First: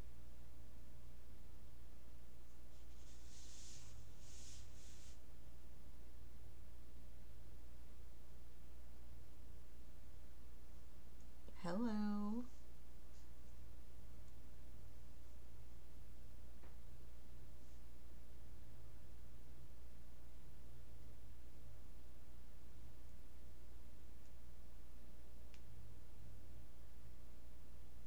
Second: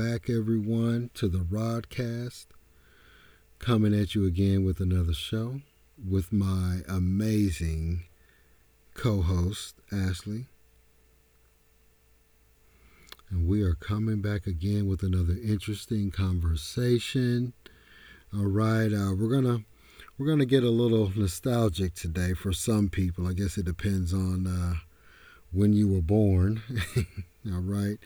back, everyone, to the Rodcast. Coming at you again with another show with my amazing co host, Ashley. Hello. And we are coming back again with another interesting conversation. All right, we're gonna get a little nostalgic today for some people. I guess it depends on when you were born. All right,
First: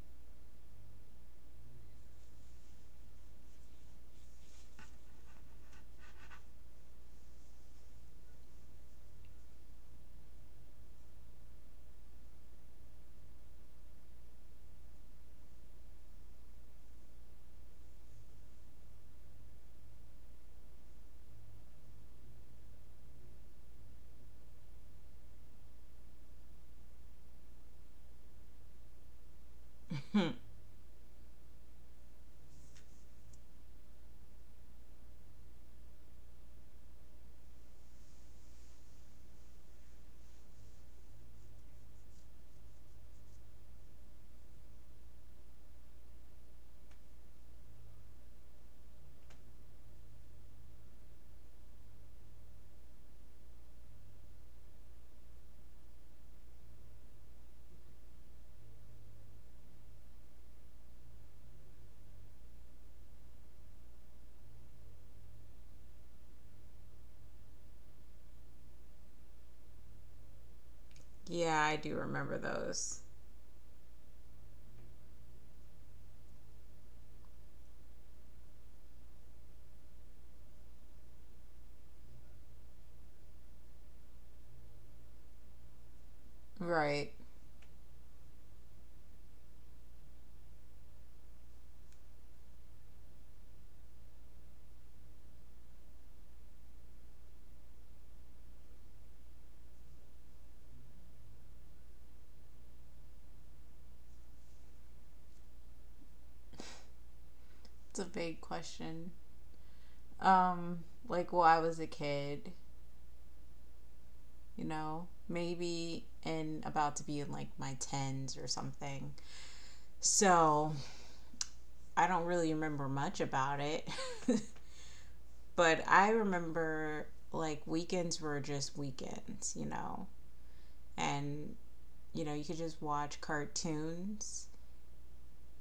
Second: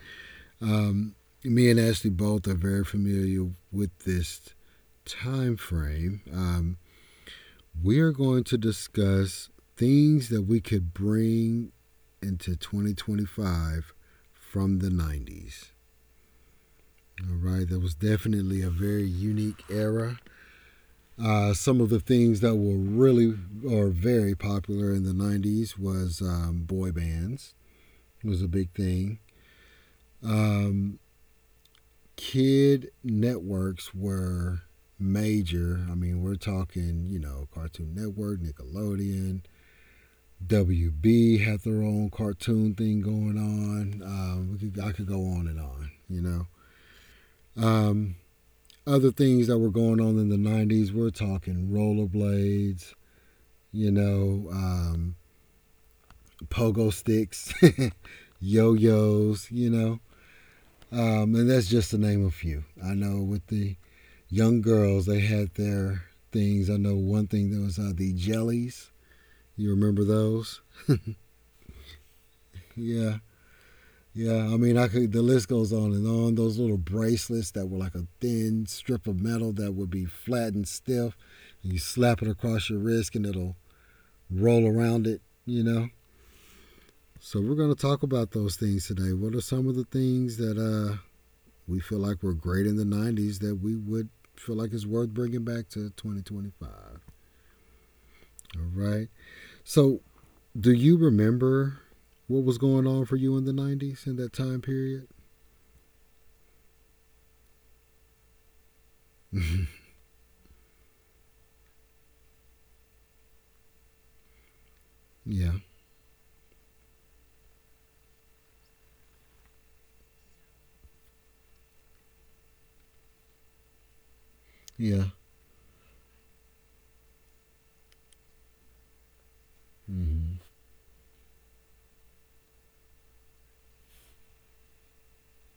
um, me and Ashley both are very familiar with this time frame, we are going to discuss things that we could bring into 2025 from the 90s. All right, that was definitely a very unique era. Some of the things that were really or very popular in the 90s was boy bands was a big thing. Um, Kid networks were major. I mean, we're talking, you know, Cartoon Network, Nickelodeon, WB had their own cartoon thing going on. I could go on and on, you know. Um, Other things that were going on in the 90s, we're talking rollerblades, you know, pogo sticks, yo yo's, you know. And that's just to name a few. I know with the young girls, they had their things. I know one thing that was the jellies. You remember those? Yeah, I do remember those. Yeah. Yeah, I mean, I could. The list goes on and on. Those little bracelets that were like a thin strip of metal that would be flat and stiff. You slap it across your wrist and it'll roll around it. You know. Right. So we're gonna talk about those things today. What are some of the things that we feel like were great in the '90s that we would feel like is worth bringing back to 2025? All right. So, do you remember what was going on for you in the '90s in that time period? It's a big question. Um, well, I was a kid, you know, Yeah. maybe and about to be in like my tens or something. So I don't really remember much about it. Yeah. But I remember like weekends were just weekends, you know. Mm-hmm. And you know, you could just watch cartoons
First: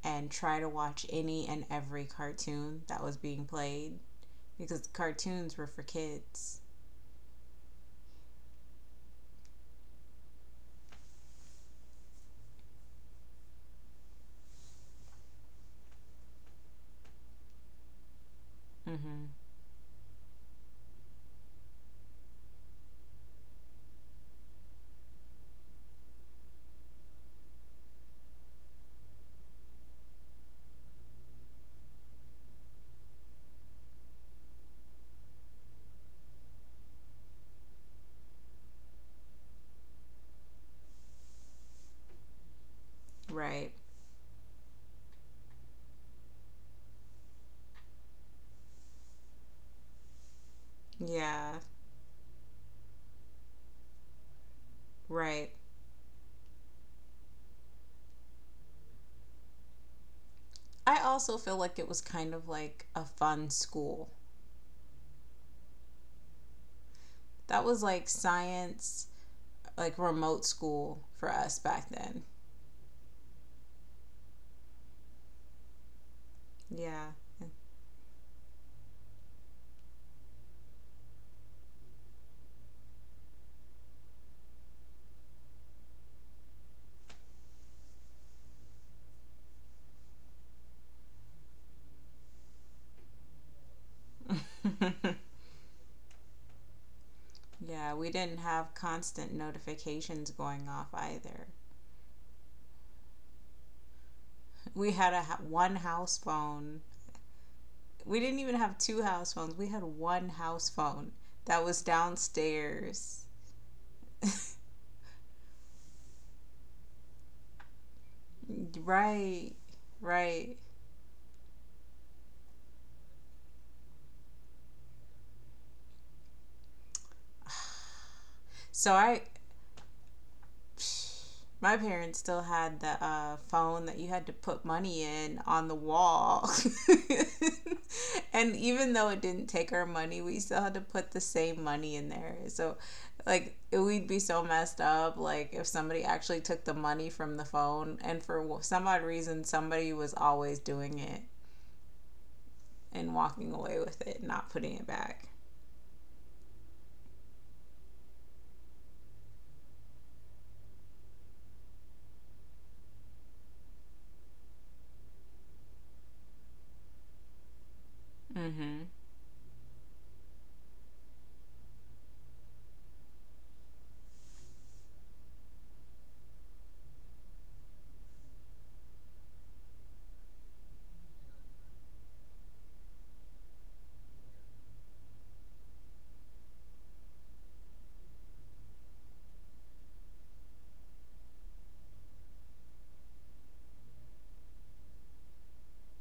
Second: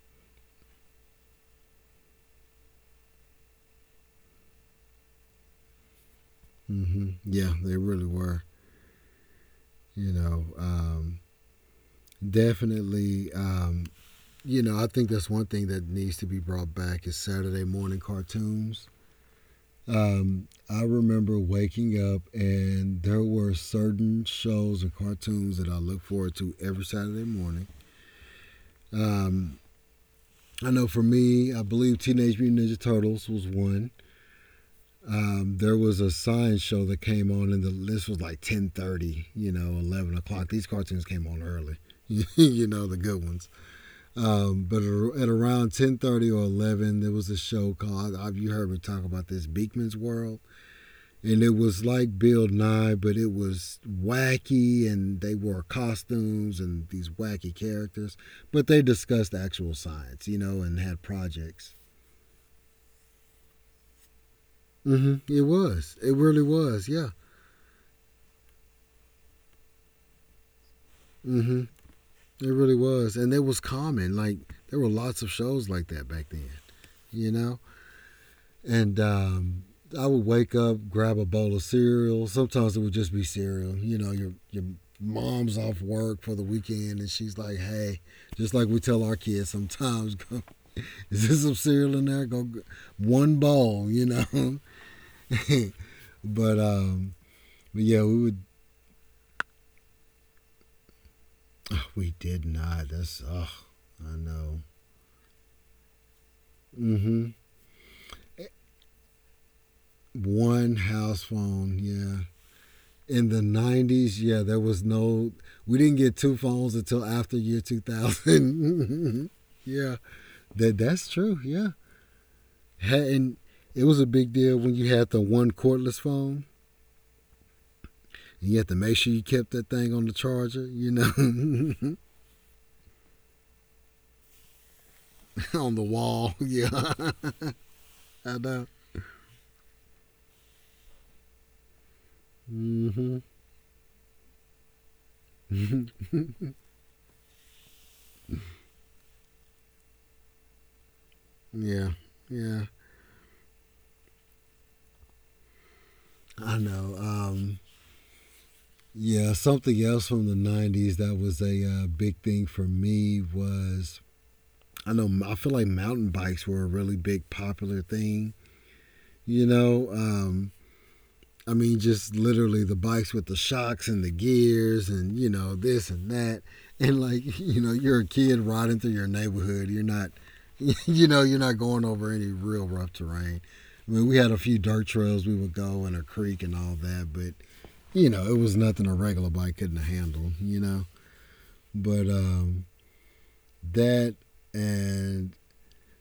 and try to watch any and every cartoon that was being played because cartoons were for kids. Mm-hmm. Yeah, they really were. You know, definitely. You know, I think that's one thing that needs to be brought back is Saturday morning cartoons. Mm-hmm. I remember waking up and there were certain shows and cartoons that I look forward to every Saturday morning. Um, I know for me, I believe Teenage Mutant Ninja Turtles was one. There was a science show that came on, and the this was like 10:30, you know, 11 o'clock. These cartoons came on early, you know, the good ones. Right. But at around 10:30 or 11, there was a show called, you heard me talk about this, Beekman's World, and it Yeah. was like Bill Nye, but it was wacky, and they Right. wore costumes and these wacky characters, but they discussed actual science, you know, and I had also feel projects. like it was kind of like a fun school. Hmm. It really was. Yeah. That was like science, like remote school for us Hmm. back then. It really was, and it was common. Like there were lots of shows like that back then, Yeah. you know. And I would wake up, grab a bowl of cereal. Sometimes it would just be cereal. You know, your mom's off work for the weekend, and she's like, "Hey," just like we tell our kids sometimes, go, "Is there some cereal in there?" Go one bowl, you know. but um, but Yeah, yeah, we we would. didn't have constant notifications going off either. Oh, we did not. That's. Oh, I know. We had a one house phone. Mm-hmm. We didn't even have two house phones. We had one house One phone house that phone. was Yeah, downstairs. in the 90s, yeah, there was no. We didn't get two phones until after year 2000. Right. Yeah, Right. that's true. Yeah. And it was a big deal when you had the one cordless phone, and you had to So make sure you I kept that thing on the charger, you know. my parents still had the phone that you had to put money in on On the the wall. wall. Yeah. I And know. even though it didn't take our money, we still had to put the same money in there. So, Mm-hmm. like, we'd be so messed up. Like, if somebody actually took the money from the phone, and for some odd reason, somebody was always doing it Yeah, yeah, and walking away with it, not putting it back. I know. Yeah, something else from the 90s that was a big thing for me was. I know I feel like mountain bikes were a really big popular thing. Mm-hmm. You know, I mean, just literally the bikes with the shocks and the gears, and you know, this and that, and like, you know, you're a kid riding through your neighborhood. You're not, you know, you're not going over any real rough terrain. I mean, we had a few dirt trails we would go in a creek and all that, but you know, it was nothing a regular bike couldn't handle. You know, but that and.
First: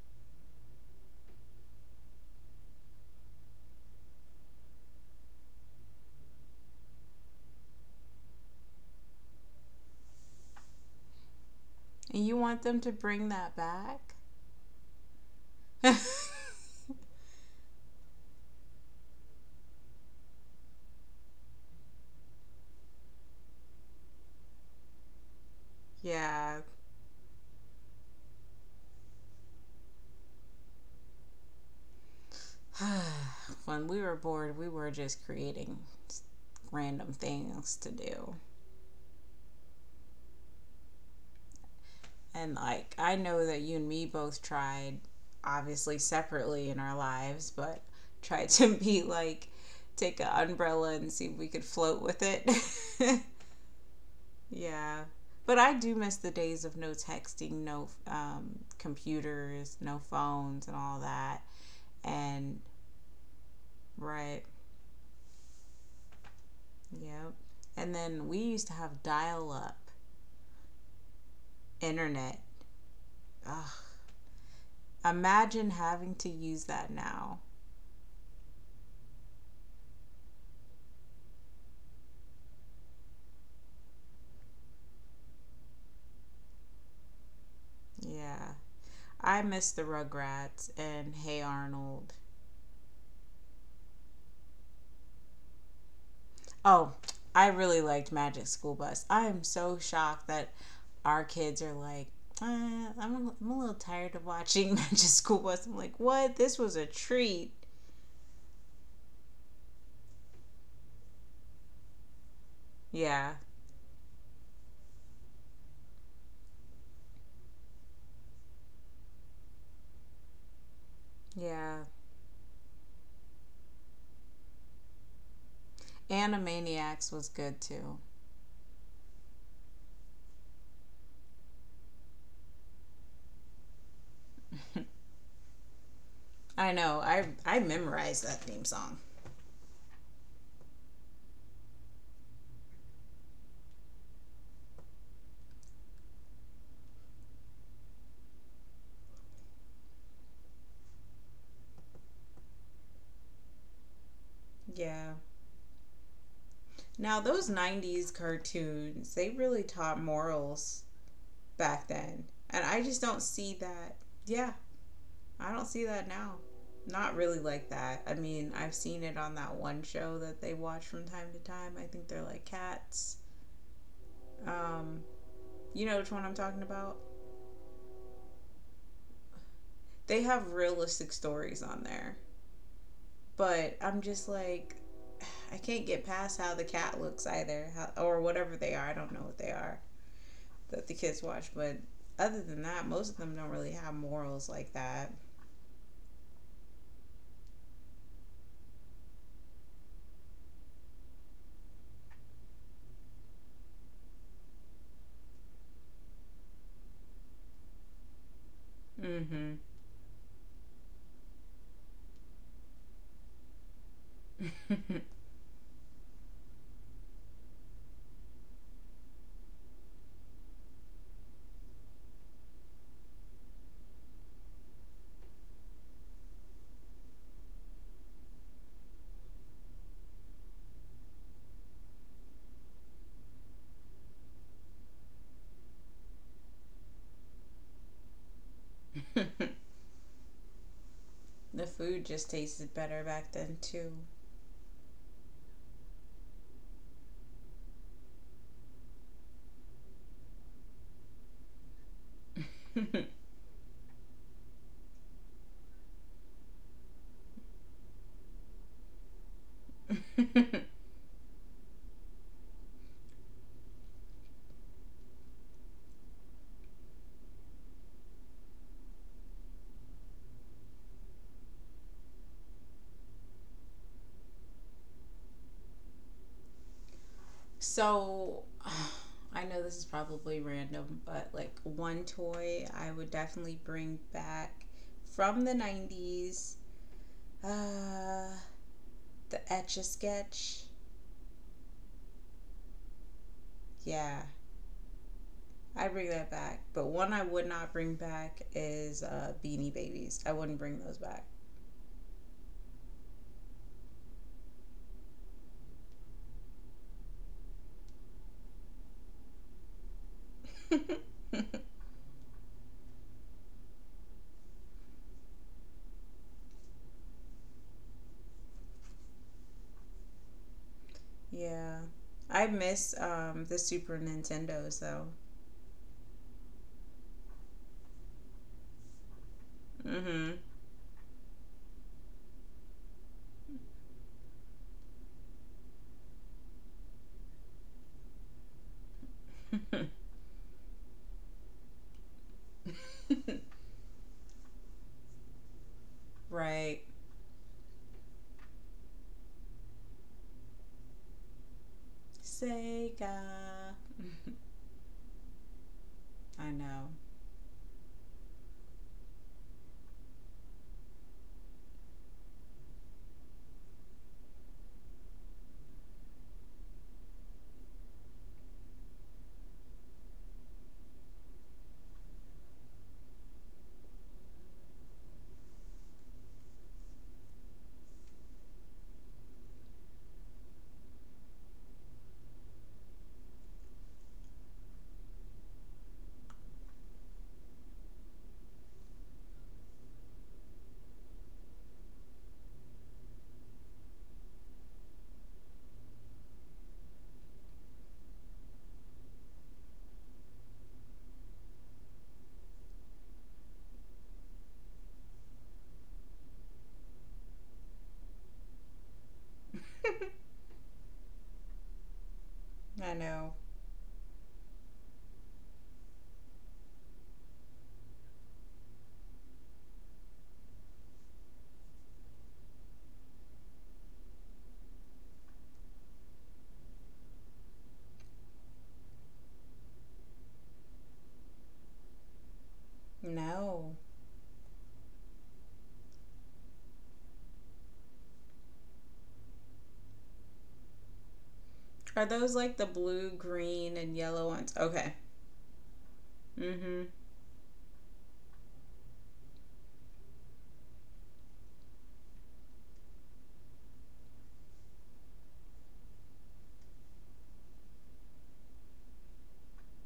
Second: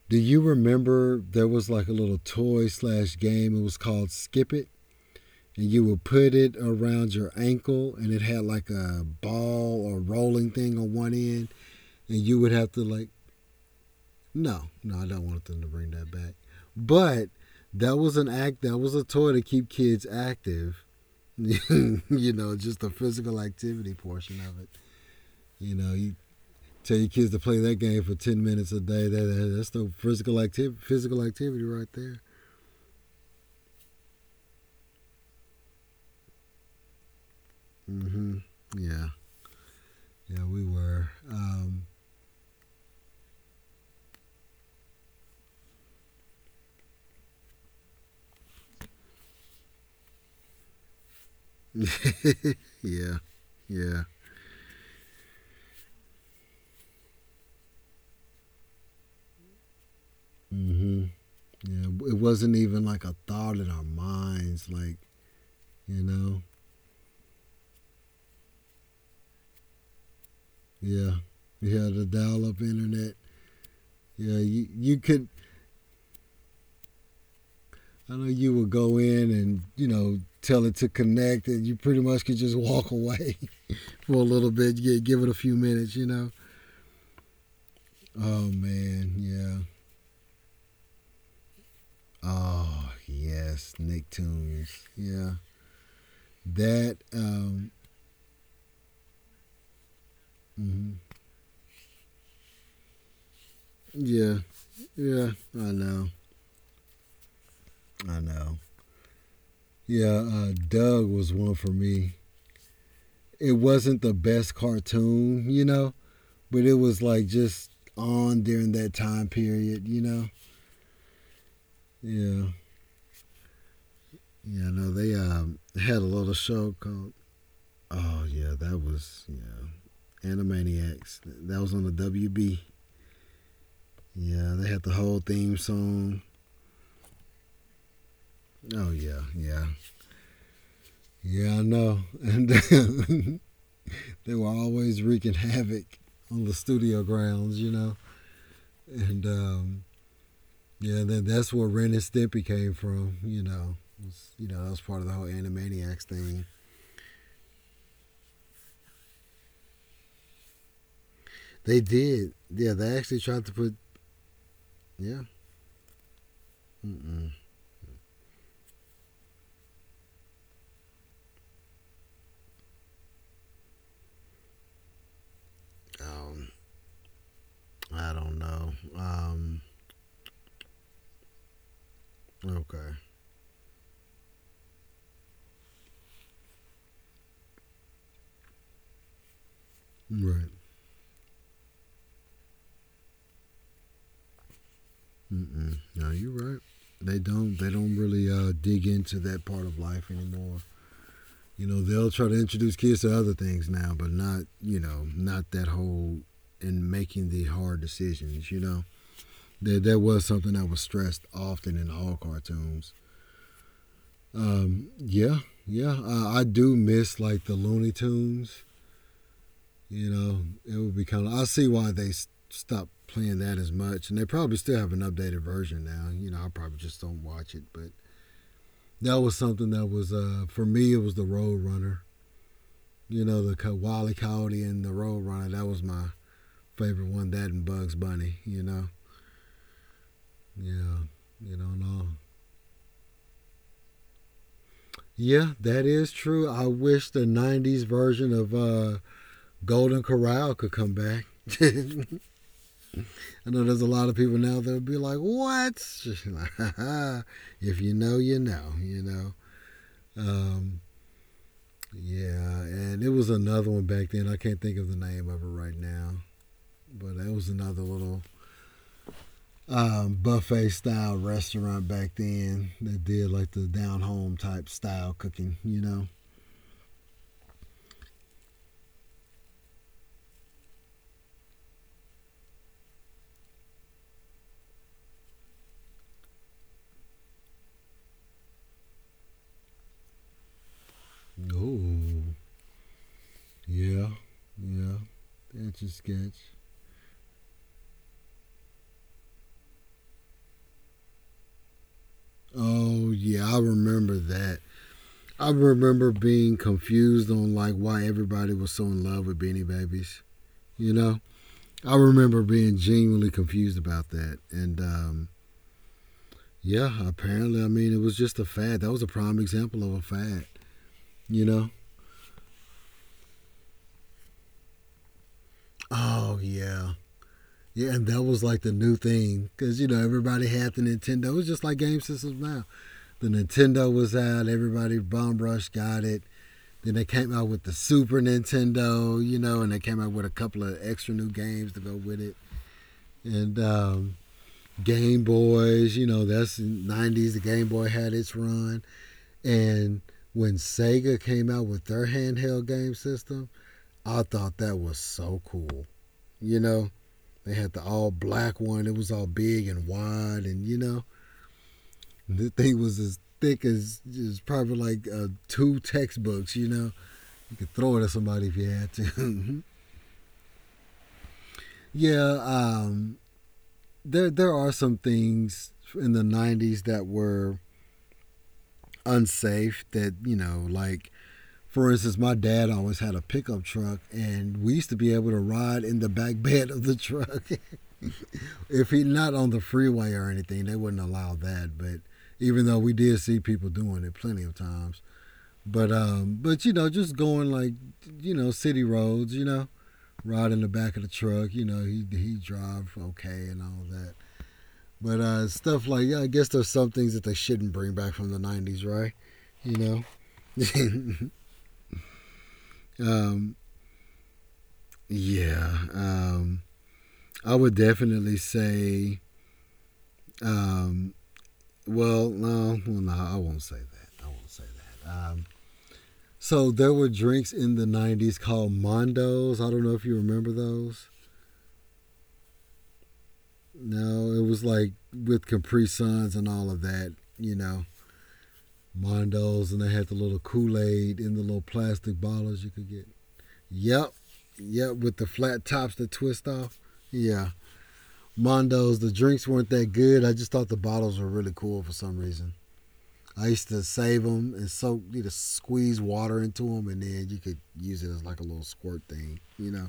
Do you remember there was like a little toy slash game? It was called Skip It. And you would put it around your ankle and it had like a ball or rolling thing on one end. And And you you would want have them to to like, bring that back? no, no, I don't want them to bring that back. But that was a toy to keep kids active. You know, just the physical activity portion of it. You know, you Yeah. tell your kids to play that game for 10 minutes a day. That's the physical activity right there. When we were bored, we were just creating random things to Mm-hmm. do. Yeah. Yeah, we were. And like, I know that you and me both tried, obviously separately in our lives, but tried to take an umbrella and see if we could float with it. Yeah. Yeah. Yeah. But I do miss the days of no texting, no computers, no phones, and all hmm that. Yeah, it wasn't And even like a thought in our right. minds. Like, you know, Yep. And then we used to have dial up yeah, we had the internet. dial-up internet. Ugh. Yeah, you could. Imagine having to use that now. I know you would go in and you know tell it to connect, and you pretty much could just walk away for a little bit. Yeah. Give it a few minutes, you know. Oh Yeah. man, I yeah. miss the Rugrats and Hey Arnold. Oh yes, Nicktoons. Yeah, Oh, that. I really liked Magic School Bus. I am so shocked that Mm-hmm. our kids are like, I'm a little tired of Yeah, watching Magic yeah, School Bus. I I'm like, know, what? This was a treat. I know. Yeah, Doug was one for me. Yeah, It wasn't the best cartoon, you know, but it was like just on during that time period, you know. yeah. Yeah, yeah. No, they had a little show called. Animaniacs was good too. Oh yeah, that was yeah, Animaniacs. That was on the WB. Yeah, they had the whole theme song. I know. I memorized that theme Oh song. yeah, yeah, yeah. I know. And they were always wreaking havoc on the studio grounds, you know. And yeah, that's where Ren and Stimpy came from, you know. It was, you know, that was part of the Yeah. whole Animaniacs thing. Now those '90s cartoons, they really taught morals They back then, did. and Yeah, I they just actually don't tried to see put, that. Yeah, yeah. I don't see that now. Not Mm-mm. really like that. I mean, I've seen it on that one show that they watch from time to time. I think they're like cats. Um, you know which one I'm Um, talking about? I don't know. They have realistic stories on there, Okay. but I'm just like, I can't get past how the cat looks either, how, or whatever they are. I don't know what they are. Right. That the kids watch. But other than that, most of them don't really have morals like that. Mm-mm. No, you're right. They don't. They don't really dig into that part of life anymore. You know, they'll try to introduce kids to other things now, but not, you know, not that whole in making the hard decisions, you know. Mm-hmm. That was something that was stressed often in all cartoons. Yeah, yeah. I do miss like the Looney Tunes. You know, it would be kind of. I see why they stopped playing that as much, and they probably still have an updated version now. You know, I probably just don't watch it, but that was something that was for me. It was the Road Runner. You know, the Wally Coyote and the Roadrunner. That was my favorite one. That and Bugs Bunny. You know. Yeah. You The don't food know. just tasted better back then too. Yeah, that is true. I wish the '90s version of Golden Corral could come back. I know there's a lot of people now that'll be like, "What?" If you know, you know. You know. Um, yeah, and it was another one back then. I can't think of the name of it right now, but it was another little buffet style restaurant back then that did like the down home type style cooking, you know? So, I know this is probably random, but like one toy I would definitely bring back from the 90s uh, the Etch a Sketch. Oh, yeah, Yeah, yeah. That's a I bring sketch. that back. But one I would not bring back is Beanie Babies. I wouldn't bring those back. Oh, yeah, I remember that. I remember being confused on like why everybody was so in love with Beanie Babies, you know? I remember being genuinely confused about that. And yeah, apparently, I mean, it was just a fad. That was a prime example of a fad, you know? Yeah. I miss the Super Nintendos though. Oh, yeah. Yeah, and that was like the new thing because you know Mm-hmm. everybody had the Nintendo. It was just like game systems now. The Nintendo was out, everybody bum rush got it. Then they came out with the Super Nintendo, you know, and they came out with a couple of extra new games to go with it. And Game Boys, you know, that's in Right. 90s. The Game Boy had its run, and when Sega came out with their handheld game Sega. system, I thought that was so cool. I You know, know. they had the all black one. It was all big and wide, and you know, the thing was as thick as is probably like two textbooks. You know, you could throw it at somebody if you had to. Yeah, there are some things in the '90s that were unsafe. That you know, like for instance, my dad always had a pickup truck, and we used to be able to ride in the back bed of the truck. If he not on the freeway or anything, they wouldn't allow that. But even though we did see people doing it plenty of times, just going like city roads, you know, riding the back of the truck, he drive okay and all that. But stuff like yeah, I guess there's some things that they shouldn't bring back from the '90s, right? You know, I know. um, yeah, um, I would definitely say um, well, no, I won't say that. I won't say that. So there were drinks in the '90s called Mondos. I don't know if you remember those. No. No, it was like with Capri Suns and all of that. You know, Mondos, and they had the little Kool Aid in the little Are plastic those like bottles the you could get. blue, green, and Yep, yellow ones? yep, Okay. with the flat tops that twist off. Mm-hmm. Yeah, Mondos. The drinks weren't that good. I just thought the bottles were really cool for some reason. I used to save them and soak, squeeze water into them, and then you could use it as like a little squirt thing, you know.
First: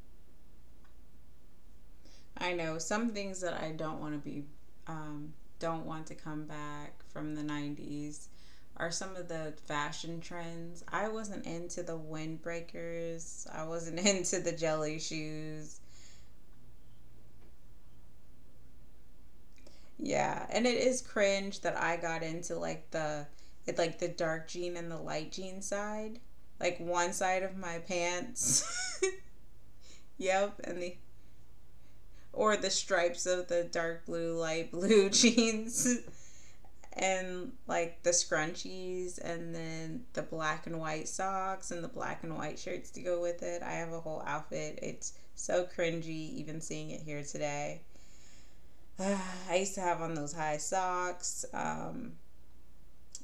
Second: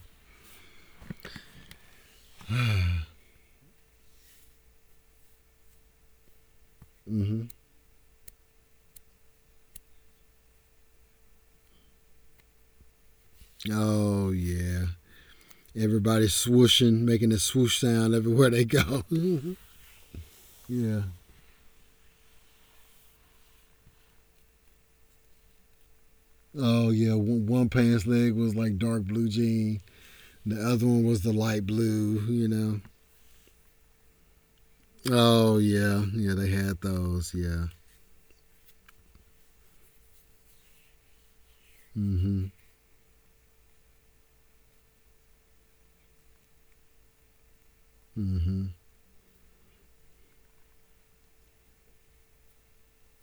I know some things that I don't want to um, don't want to come back from the Mm-hmm. 90s are some of the fashion trends. I wasn't into the windbreakers, I wasn't Oh into the yeah, jelly shoes. everybody's swooshing, making a swoosh sound everywhere they go. Yeah, and it is yeah. cringe that I got into like the dark jean and the light jean side, like Oh one yeah, side one, of one my pants leg was pants. like dark blue jean. The Yep, and other the one was the light blue, you or the know. stripes of the dark blue, light blue Oh jeans. yeah, yeah, they had those. And Yeah. like the scrunchies and then the black and white socks and the black and Mm-hmm. white shirts to go with it. I have a whole outfit. It's so cringy even seeing it here today. Mm-hmm. Uh, I used to have on those high socks.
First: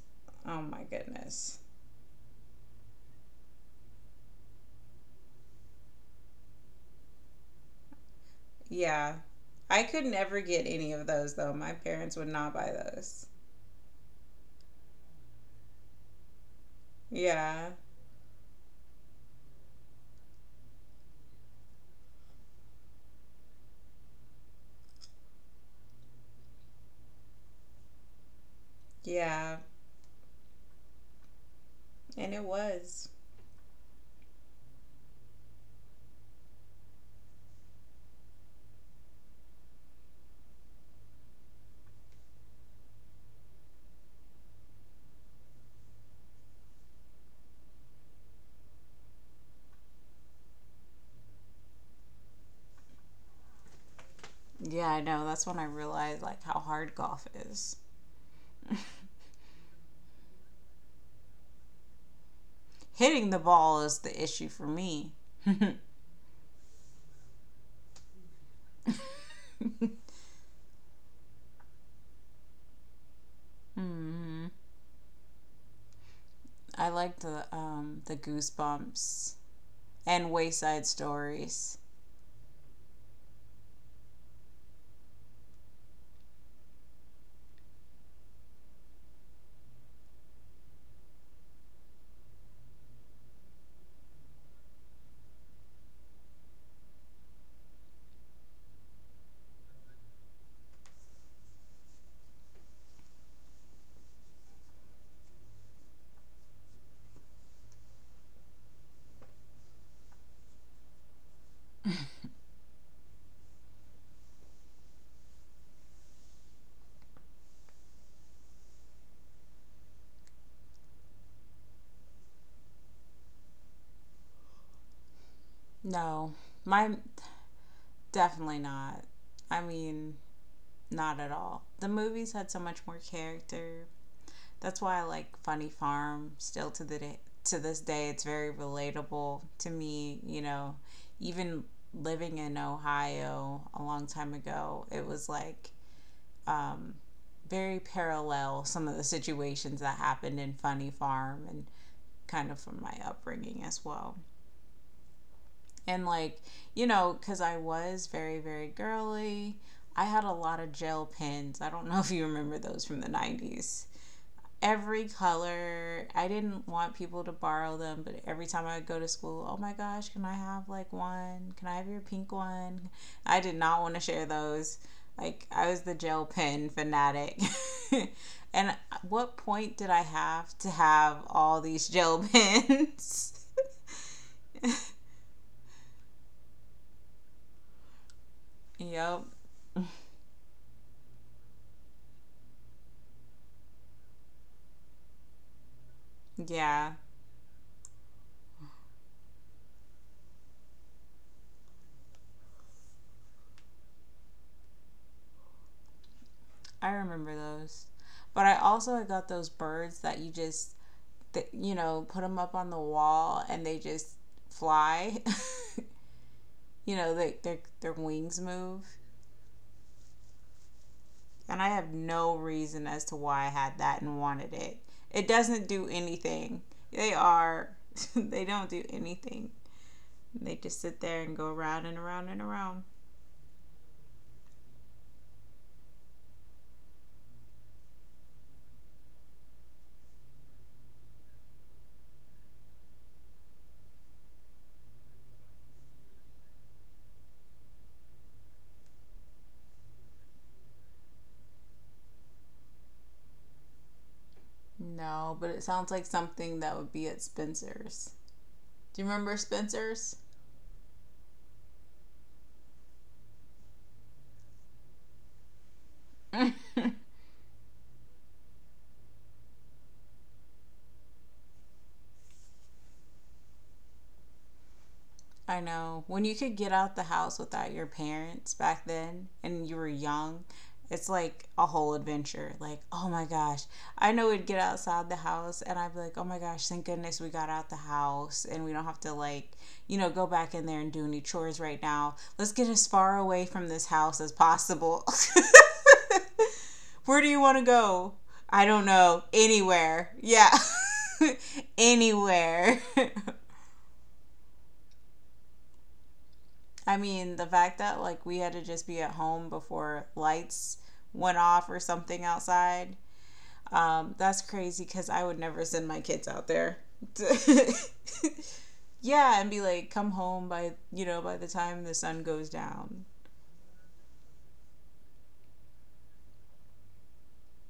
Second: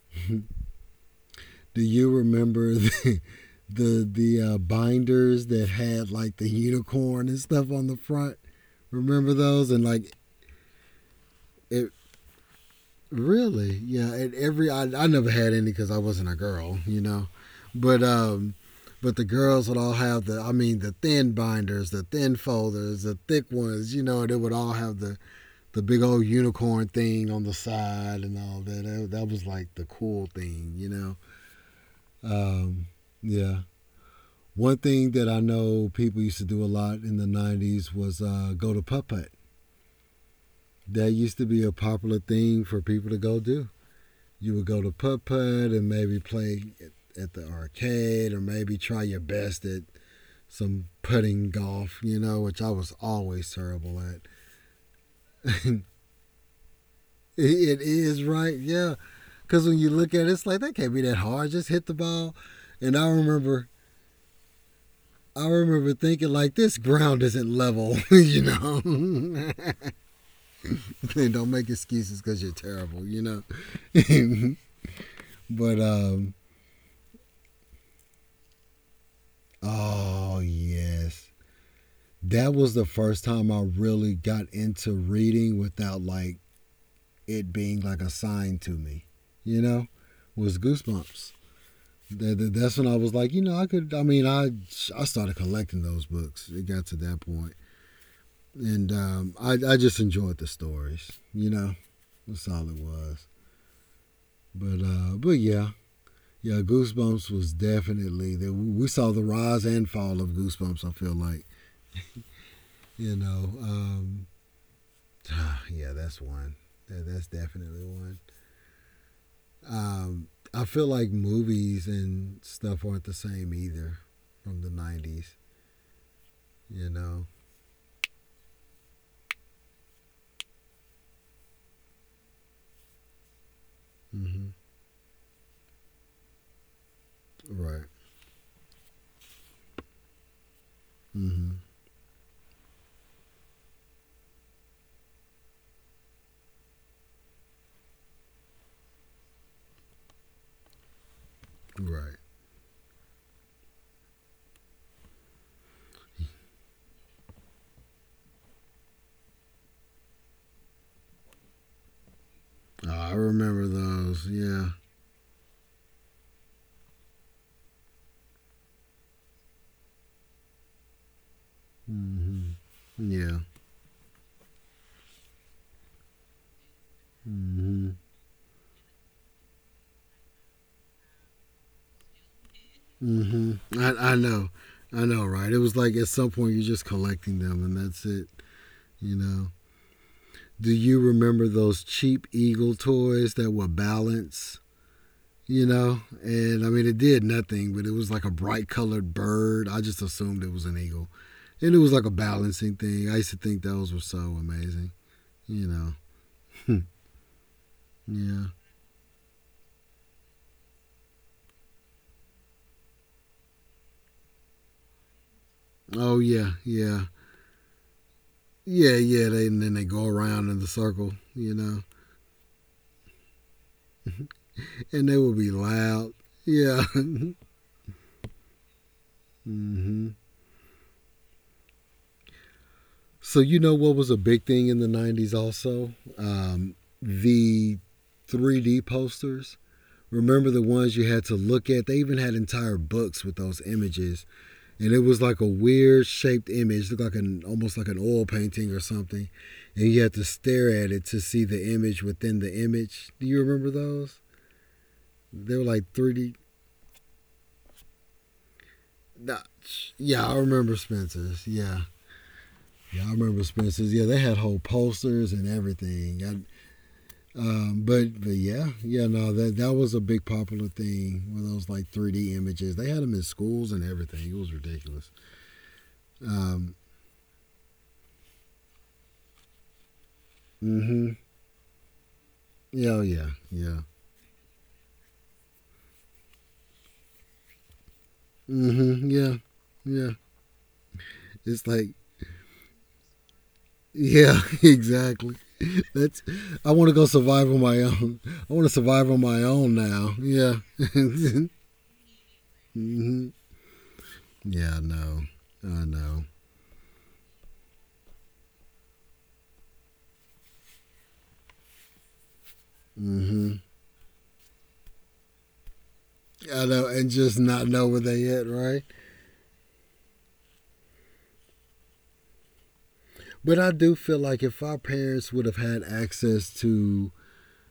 Oh my goodness. Do you remember the binders that had like the unicorn and stuff on the front? Yeah. Remember those? And I could like never get any of those though. My it parents would not buy those. really, yeah. And I never had any because I wasn't a girl, you know. Yeah. But um, but the girls would all have the I mean the thin binders, the thin folders, the thick ones, you know. And it would all have the big old unicorn thing on the side and all that. That was Yeah. like the cool thing, you know. And it Um, was. yeah, one thing that I know people used to do a lot in the '90s was go to putt putt. That used to be a popular thing for people to go do. You would go to putt putt and maybe play at the arcade or maybe try your best at some putting golf, you know, which I was always terrible at. Yeah, I know. That's when I it, realized like how hard golf is. it is right, yeah. Because when you look at it, it's like that can't be that hard. Just hit the ball. And I Hitting the remember ball is the issue for me. I remember thinking like this ground isn't level, you know. Don't make excuses because you're terrible, you know? hmm but, um, I like the Goosebumps and oh, Wayside yes. Stories. That was the first time I really got into reading without like it being like a sign to me, you know, was Goosebumps. That's when I was like, you know, I could, I mean, I started collecting those books. It got to that point. I just enjoyed the stories, you know, that's all it was. But yeah, Yeah, Goosebumps was definitely that we saw the rise and fall of Goosebumps. I feel like you know, um, yeah, that's one. That's definitely one. I feel like movies and stuff aren't the same either from the '90s. No, You my know, definitely not. I mean, not at all. The movies had so much more character. mm-hmm. That's why I like Funny Farm still to the day, to this Right? day. It's very relatable to me. You know, Mm-hmm. even living in Ohio a long time ago, it was like um, very parallel some of the situations that happened in Funny Farm and Right. kind of from my upbringing as well. And like, you know, because I was very, very girly, I had a lot of gel pens. I don't know if you remember those Oh, from the I remember 90s those. Yeah. every color. I didn't want people to borrow them, but every time I would go to school, oh my gosh, can I have like one? Can I have your pink Mm-hmm. one? Yeah. I did not want to share those. Like I was the gel pen fanatic. Mm-hmm. And what point did I have to have all these gel pens? Mm-hmm. I know. I know, right? It was like at some point you're just collecting them, and that's it. You Yep. know, do you remember those cheap Eagle toys that were balance? You know, Yeah. it did nothing, but it was like a bright colored bird. I just assumed it was an eagle. And it was like a balancing thing. I used to think those were so amazing. You know, I remember those. yeah. But I also I got those birds that you just you know, put them up on the wall and they just fly. Oh, yeah, you yeah. know, their wings Yeah, move, yeah. They, and then they go around in the circle, you and I know, have no reason as to why I had that and wanted it. and they It would be doesn't do loud. anything. Yeah. They are they don't do anything. mm-hmm. They just sit there and go around and around and around. So you know what was a big thing in the '90s also? Um, the 3D posters. Remember the ones you had to look at? They even had entire books with those images, and it was like a weird shaped image. It looked like an almost like an oil painting or something, and you had to stare at it to see the image within the image. Do you remember those? No, but They were it like sounds like 3D. something that would be at Spencer's. Do you remember Nah, Spencer's? yeah, I remember Spencer's. Yeah. Yeah, I remember Spencer's. Yeah, they had whole posters and everything. I, but yeah, yeah, no, that was a big popular thing with those like 3D images. They had them in schools and everything. It was ridiculous. I know. When you could get Um, out the house without your parents back then and you were young, it's mm-hmm. like a whole adventure. Like, Yeah, oh, oh my yeah, gosh. yeah. I know we'd get outside the house and I'd be like, oh my gosh, thank goodness we got out the house and we don't have Mm-hmm. to, Yeah, like, you yeah. know, go back in there and do any chores It's right like now. Let's get as far away from this house as yeah, possible. exactly. That's I want to go Where do you survive want to on my go? own. I I want to don't survive know. on my own Anywhere. now. Yeah. Yeah. mm-hmm. Anywhere. Yeah, I know. I know. I mean, the fact that like we had to just be at home before lights went off or something outside, Mm-hmm. That's crazy because I would never send my kids out I there. know, and just not know where they at, right? Yeah, and be like, come home by you know by the time the sun goes down. But I do feel like if our parents would have had access to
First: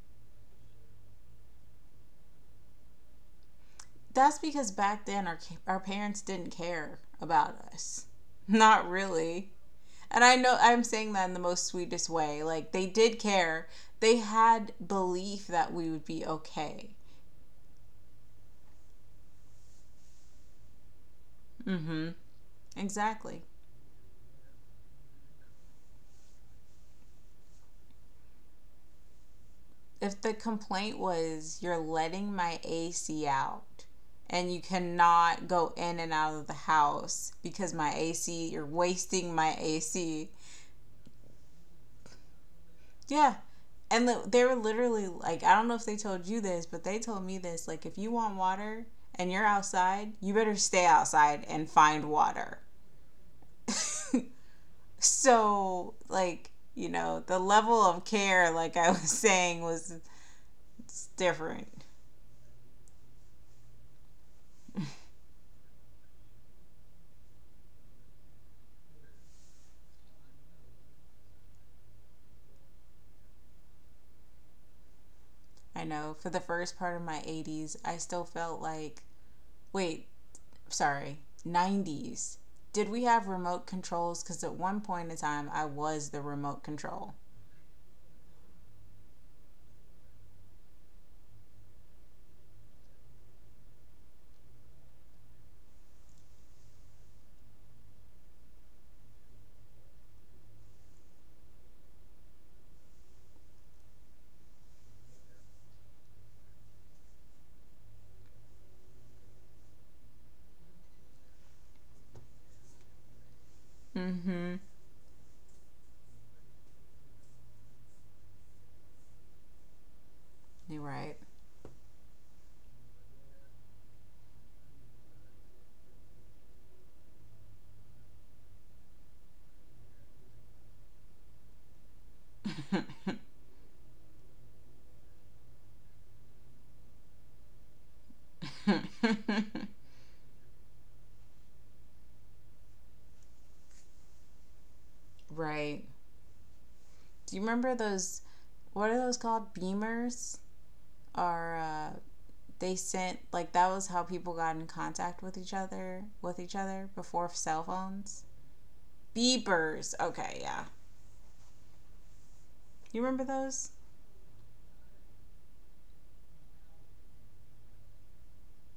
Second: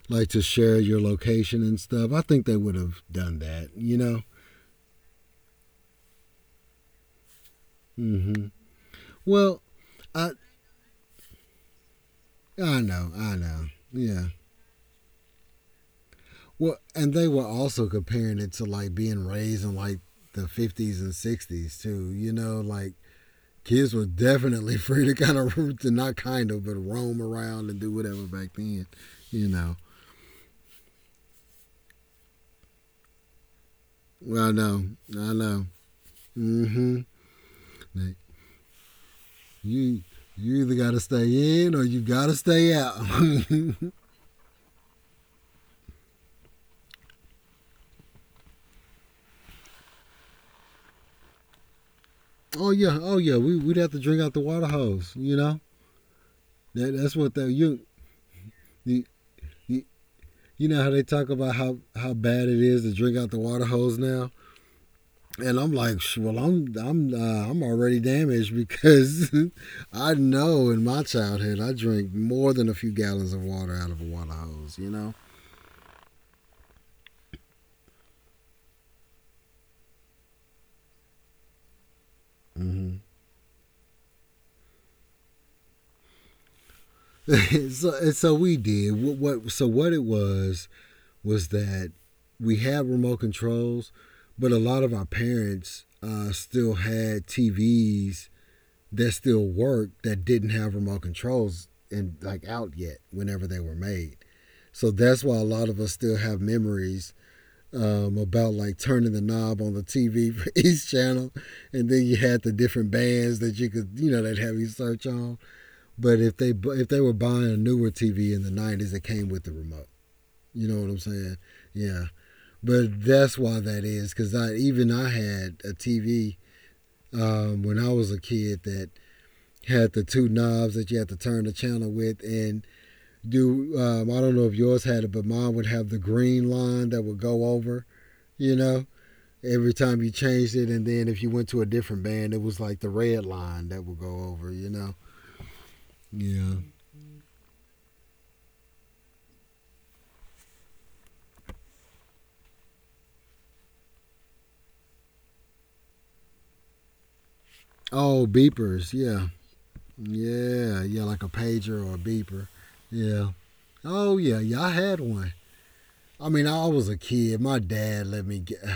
like to share your location and stuff, I think they would have done that. You know. That's because back then our parents didn't care about us, Mm-hmm. not really. Well, And I I know I'm saying that in the most sweetest way. Like I they know, did I know. care. They Yeah. had belief that we would be Well, okay. and they were also comparing it to like being raised in like the '50s and '60s Mm-hmm. too. You know, like Exactly. kids were definitely free to kind of to not kind of but roam around and do whatever back then. You know. If the complaint was you're letting my AC out Well, I and you know, I cannot know. go in and out of the Mm-hmm. house because my AC, you're wasting my You AC. you either gotta stay in or you gotta stay out. Yeah. And they were literally like, I don't know if they told you this, but they told me this. Like, if you want water and you're outside, you better stay outside and find water. oh yeah, oh yeah. We we'd have to drink out the water hose. You know so, like, you that that's know, what the that level of care, like I you was saying, you was you know how they talk about different. how bad it is to drink out the water hose now. And I'm like, well, I'm already damaged because I know in my childhood I drank more than a few gallons of water out of a water hose. You know. I know for the first part of my 80s, I still felt like, wait, sorry, 90s. Did hmm we have remote controls? Because at one point in time, I was the remote control. so and so we did what so what it was that we had remote controls, but a lot of our parents still had TVs that still worked that didn't have remote controls and like out yet whenever they were made. So that's why a lot of us still have memories about like turning the knob on the TV for each channel, and then you had the different bands that you could, you Mm know, that hmm. have you search on. But if they were buying a newer TV in the '90s, it came with the remote. You You're know what I'm right. saying? Yeah. But that's why that is, because I even I had a TV when I was a kid that had the two knobs that you had to turn the channel with, and do I don't know if yours had it, but mine would have the green line that would go over, you know, every time you changed it, and then if you went to a different band, it was like the red line that would go over, you know. Right. Yeah. Do you remember those? What are those called? Beamers? Or they sent like that was how people got in contact with each other before cell phones. Oh, beepers. Yeah. Beepers. Okay, yeah. Yeah. Yeah, like a pager or a beeper. You remember Yeah. those? Oh yeah, yeah. I had one. I mean, I was a kid. My dad let me get.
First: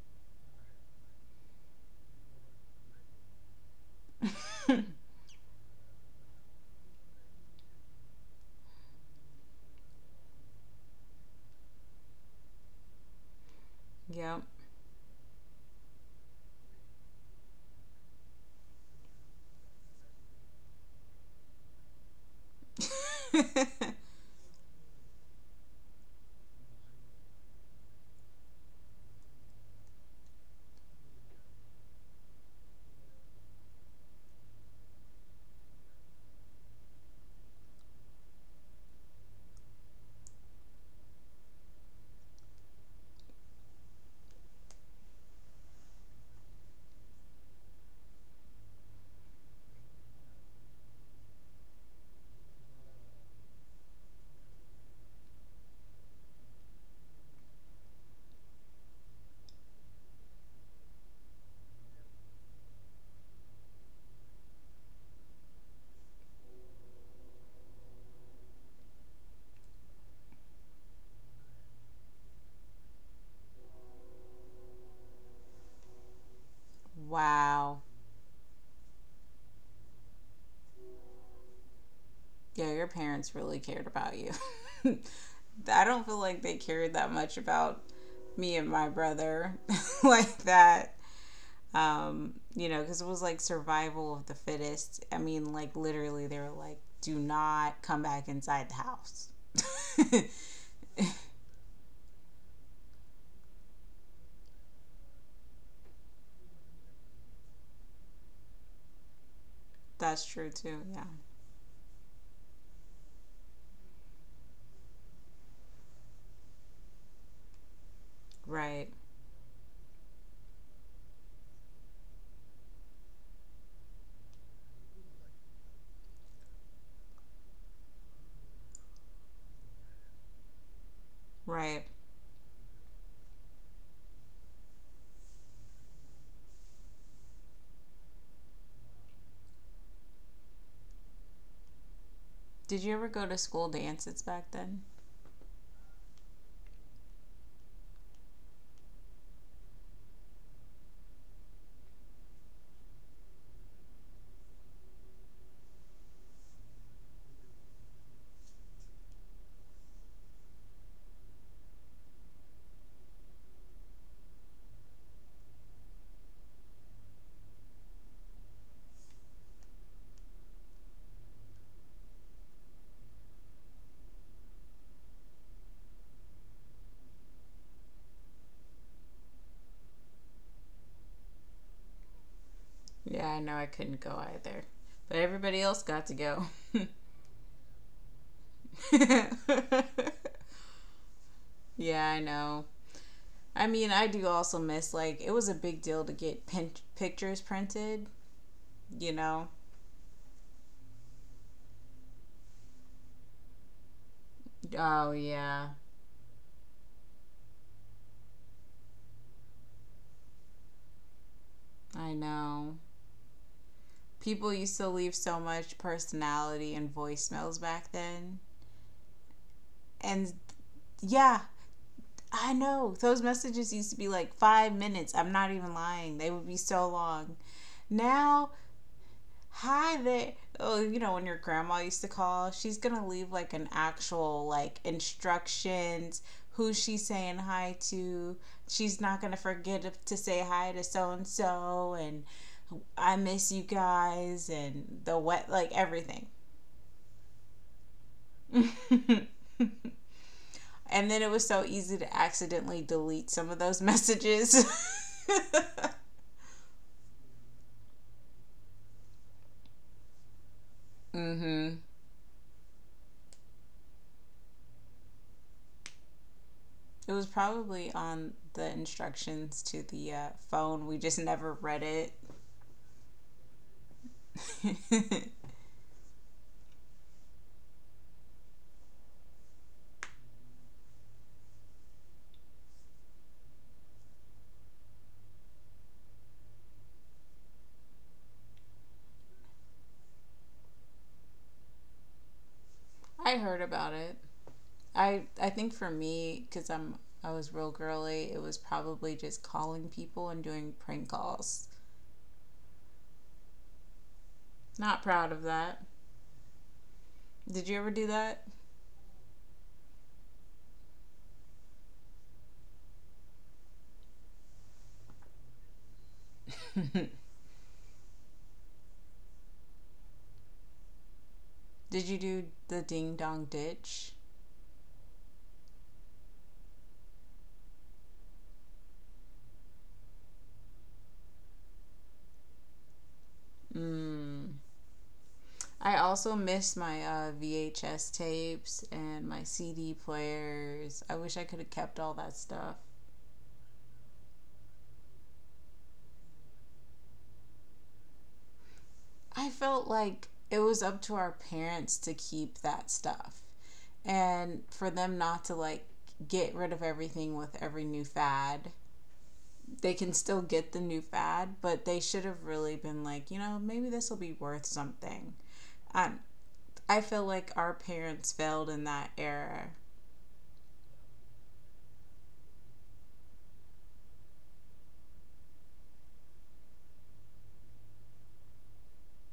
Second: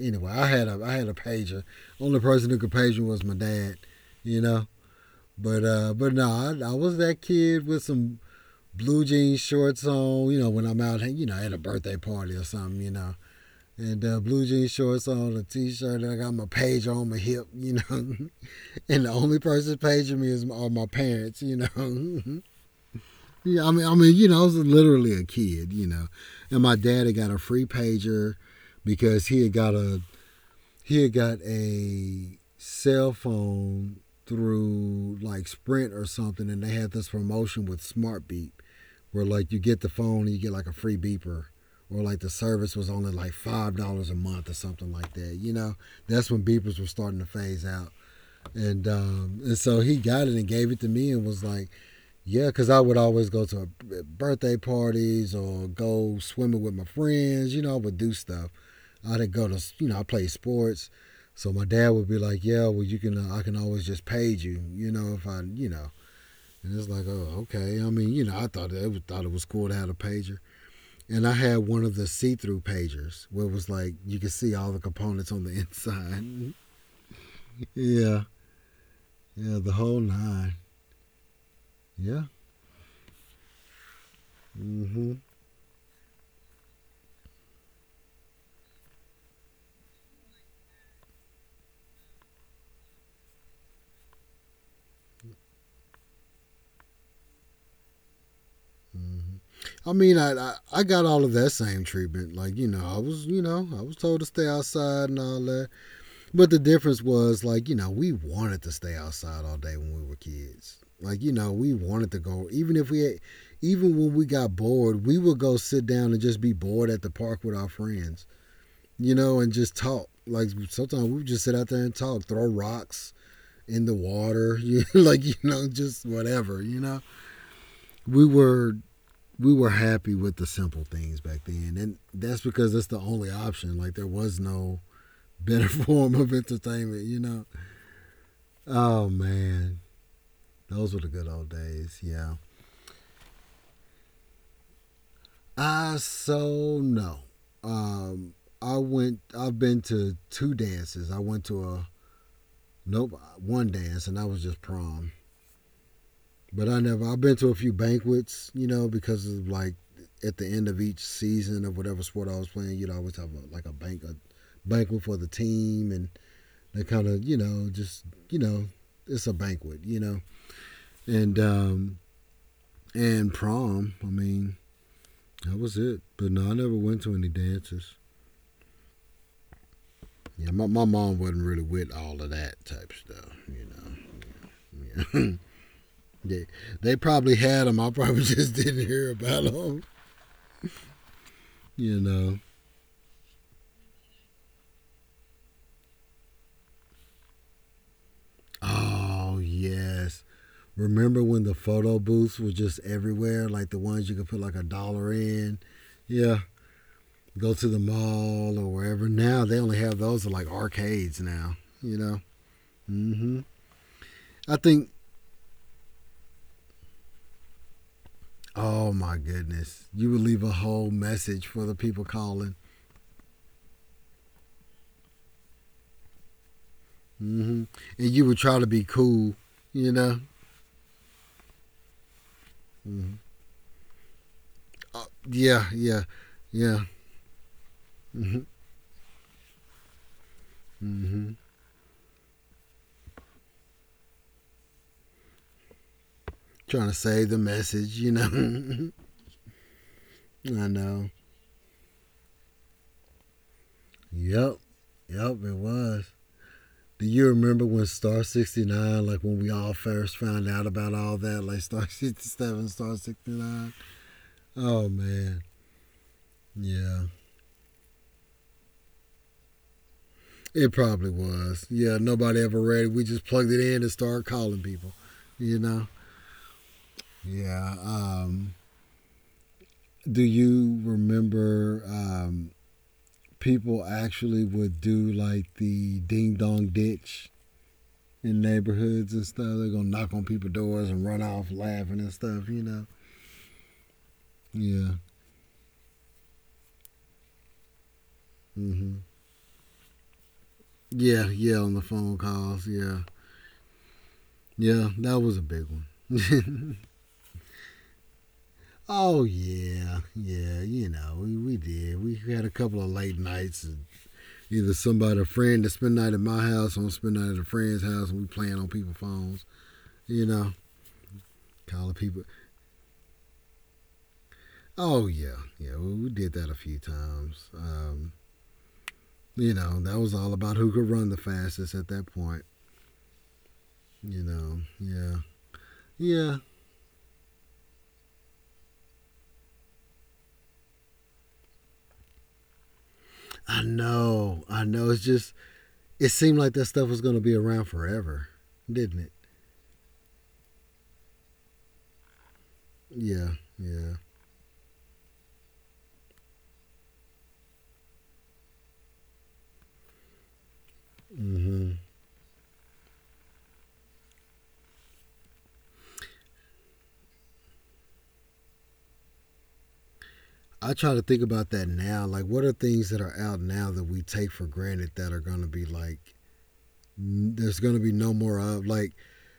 Anyway, I had a pager. Only person who could page me was my dad. You know, but no, I was that kid with some blue jean shorts on. You know, when I'm out, you know, at a birthday party or something. You know, and Yep. blue jean shorts on, a t-shirt, and I got my pager on my hip. You know, and the only person paging me is my, are my parents. You know, yeah, you know, I was literally a kid, you know, and my dad had got a free pager because he had got a cell phone through like Sprint or something, and they had this promotion with Smart Beep where like you get the phone and you get like a free beeper, or like the service was only like $5 a month or something like that. You know, that's when beepers were starting to phase out, and so he got it and gave it to me and was like, yeah, because I would always go to birthday parties or go swimming with my friends. You know, I would do stuff. I didn't go to, you know, I played sports. So my dad would be like, yeah, well, I can always just page you, you know, if I, you know. And it's like, oh, okay. I mean, you know, I thought it was cool to have a pager. And I had one of the see through pagers where it was like, you could see all the components on the inside. wow. yeah. Yeah, the whole nine. Yeah. Yeah, your parents really cared about you. Mm hmm. I don't feel like they cared that much about me and my brother like that. You know, because it was like survival of the fittest. I mean, like literally, they were like, "Do not come back inside the house." Mhm. I mean, I got all of that same treatment. Like you know, I was you know I was told to stay outside and all that. But the difference was like we wanted to stay outside all day when we were That's true kids. too. Yeah. Like we wanted to go even if we had, even when we got bored we would go sit down and just be bored at the park with our friends. Right. You know, and just talk. Like sometimes we would just sit out there and talk, throw rocks in the water, like just whatever. You know we were we were happy with the simple things back then, Right. and that's because that's the only option. Like there was no better form of entertainment. Oh man, those were the good old days. Yeah. Did you ever go to school dances back then? I so No. Um, I went. I've been to two dances. I went to a nope one dance, and that was just prom. But I never. I've been to a few banquets, you know, because of like at the end of each season of whatever sport I was playing, you'd always have a, like a bank a banquet for the team. And they kind of, you know, just, it's a banquet. And and prom, I mean, that was it. But no, I never went to any dances. Yeah, my mom wasn't really with all of that type Yeah, stuff, I know you I couldn't go either. know. But Yeah. everybody else got to they go. they probably had them. I probably just didn't hear about them, you Yeah, I know. know. I mean, I do also miss, like, it was a big deal to get pictures printed, you Oh know? yes, remember when the photo booths were just everywhere, like the ones you could put like a dollar Oh, in. yeah. Yeah, go to the mall or wherever. Now they only have those are like arcades now, you I know. know. Hmm. People I used think, to leave so much personality and voicemails back then. oh my goodness, you would And leave a whole yeah, message for the people calling. I know. Those messages used to be like 5 minutes. I'm not even lying. They would be so long. Hmm. And you would Now try to be cool, you hi know. there oh you know when your grandma used to call she's gonna Hmm. leave like an actual like Yeah, yeah, instructions who yeah. she's saying hi to Hmm. she's not gonna forget to say hi to so and Hmm. so and I miss you guys and the wet like everything Trying to save the message, you know. And then I know. it was so easy to accidentally delete some of those Yep, messages yep, it was. Do you remember when Star 69, like when we all first found out about all that, like mm-hmm Star 67, Star 69? Oh, man. Yeah. It was probably on the instructions to the It phone. We probably just never was. read Yeah, it. nobody ever read it. We just plugged it in and started calling people, you know? Yeah. Do you remember people actually would do like the ding dong ditch in neighborhoods and stuff? They're going to knock on people's doors and run off laughing and stuff, you know? I heard about it. Yeah. I think for me, because I was real girly, it was Mm-hmm. probably just calling people and doing prank Yeah, yeah, calls. on the phone calls. Yeah, yeah, Not that proud was a of big one. that. Did you ever do that? Oh yeah, yeah, you know, we did. We had a couple of late nights. And either somebody, a friend, that spend night at my house, or spend night at a friend's house, and we playing on people's phones. You know, calling Did you people. do the ding dong ditch? Oh yeah, yeah, we did that a few times. You know, that was all about who could run the fastest at that point. You Mm. know, yeah, I yeah. also miss my VHS tapes and my CD players. I wish I could have kept all that stuff. I know, I know. It's just it seemed like that stuff was going to be around forever, didn't it? I felt like it was up to our parents to keep that Yeah, stuff yeah. and for them not to like get rid of everything with every new fad. They can still get the new fad, Hmm. but they should have really been like, you know, maybe this will be worth something. Um, I feel like our parents failed in that era. I try to think about that now. Like, what are things that are out now that we take for granted that are going to be like, there's going to be no more of? Like,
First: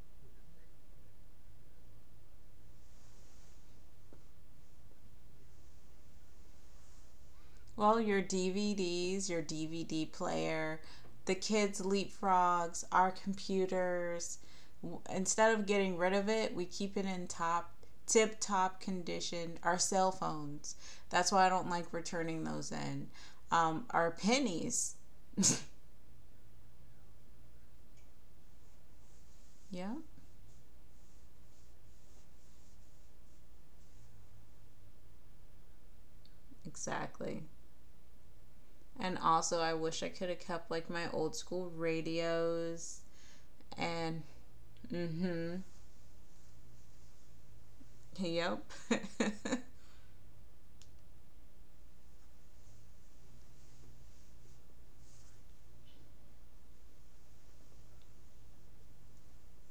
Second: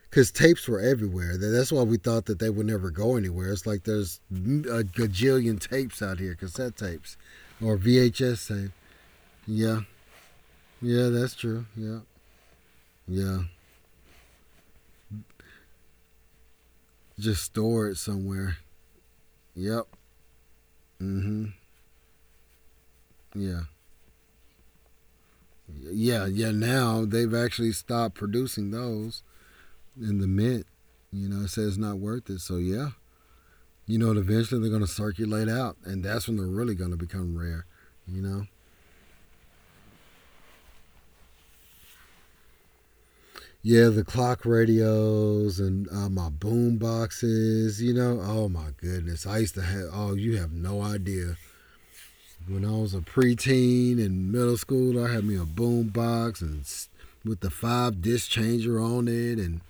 because tapes were everywhere. That's why we thought that they would never go anywhere. It's like there's a gajillion tapes out here, cassette tapes or Well, your VHS tape. DVDs, your Yeah, DVD player, yeah, the that's true. kids' Yeah, leapfrogs, our yeah. computers. Instead of getting rid of it, we keep it in Just store it tip somewhere. top condition. Our Yep. cell phones. That's why I Hmm. don't like returning those in. Yeah. Our pennies. Yeah, yeah. Now they've actually stopped producing those yeah, in the mint. You know, it says it's not worth it. So yeah, you know, eventually they're going to circulate out, and that's when they're really going to become exactly. rare. You know, And also, I wish I could have kept like my old school radios yeah, the and, clock radios mm and my boom boxes. You know, hmm, oh yep. my goodness, I used to have. Oh, you have no idea. When I was a preteen in middle school, I had me a boom box and with the 5 disc changer on it and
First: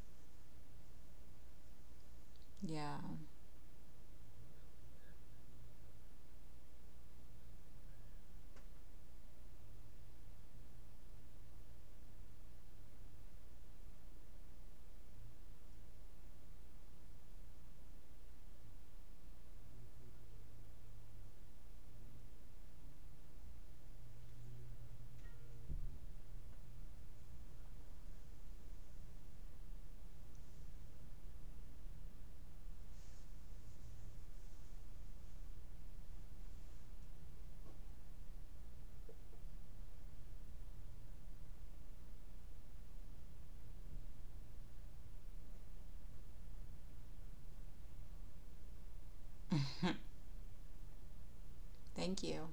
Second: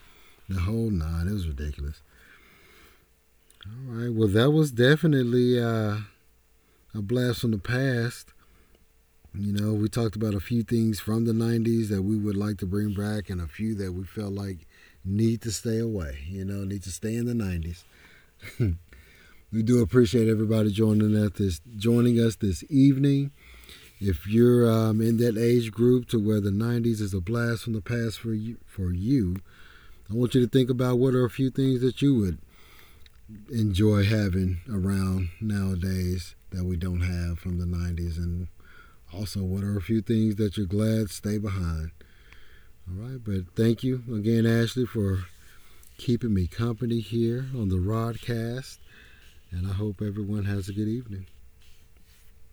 the whole nine. It was ridiculous. yeah. All right. Well, that was definitely a blast from the past. You know, we talked about a few things from the 90s that we would like to bring back and a few that we felt like need to stay away, you know, need to stay in the 90s. We do appreciate everybody joining us this evening. If you're in that age group to where the 90s is a blast from the past for you, I want you to think about what are a few things that you would enjoy having around nowadays that we don't have from the 90s, and also what are a few things that you're glad stay behind. All right, but thank you again, Ashley, for keeping me company here on the Rodcast, and I hope everyone has a good evening. Thank you.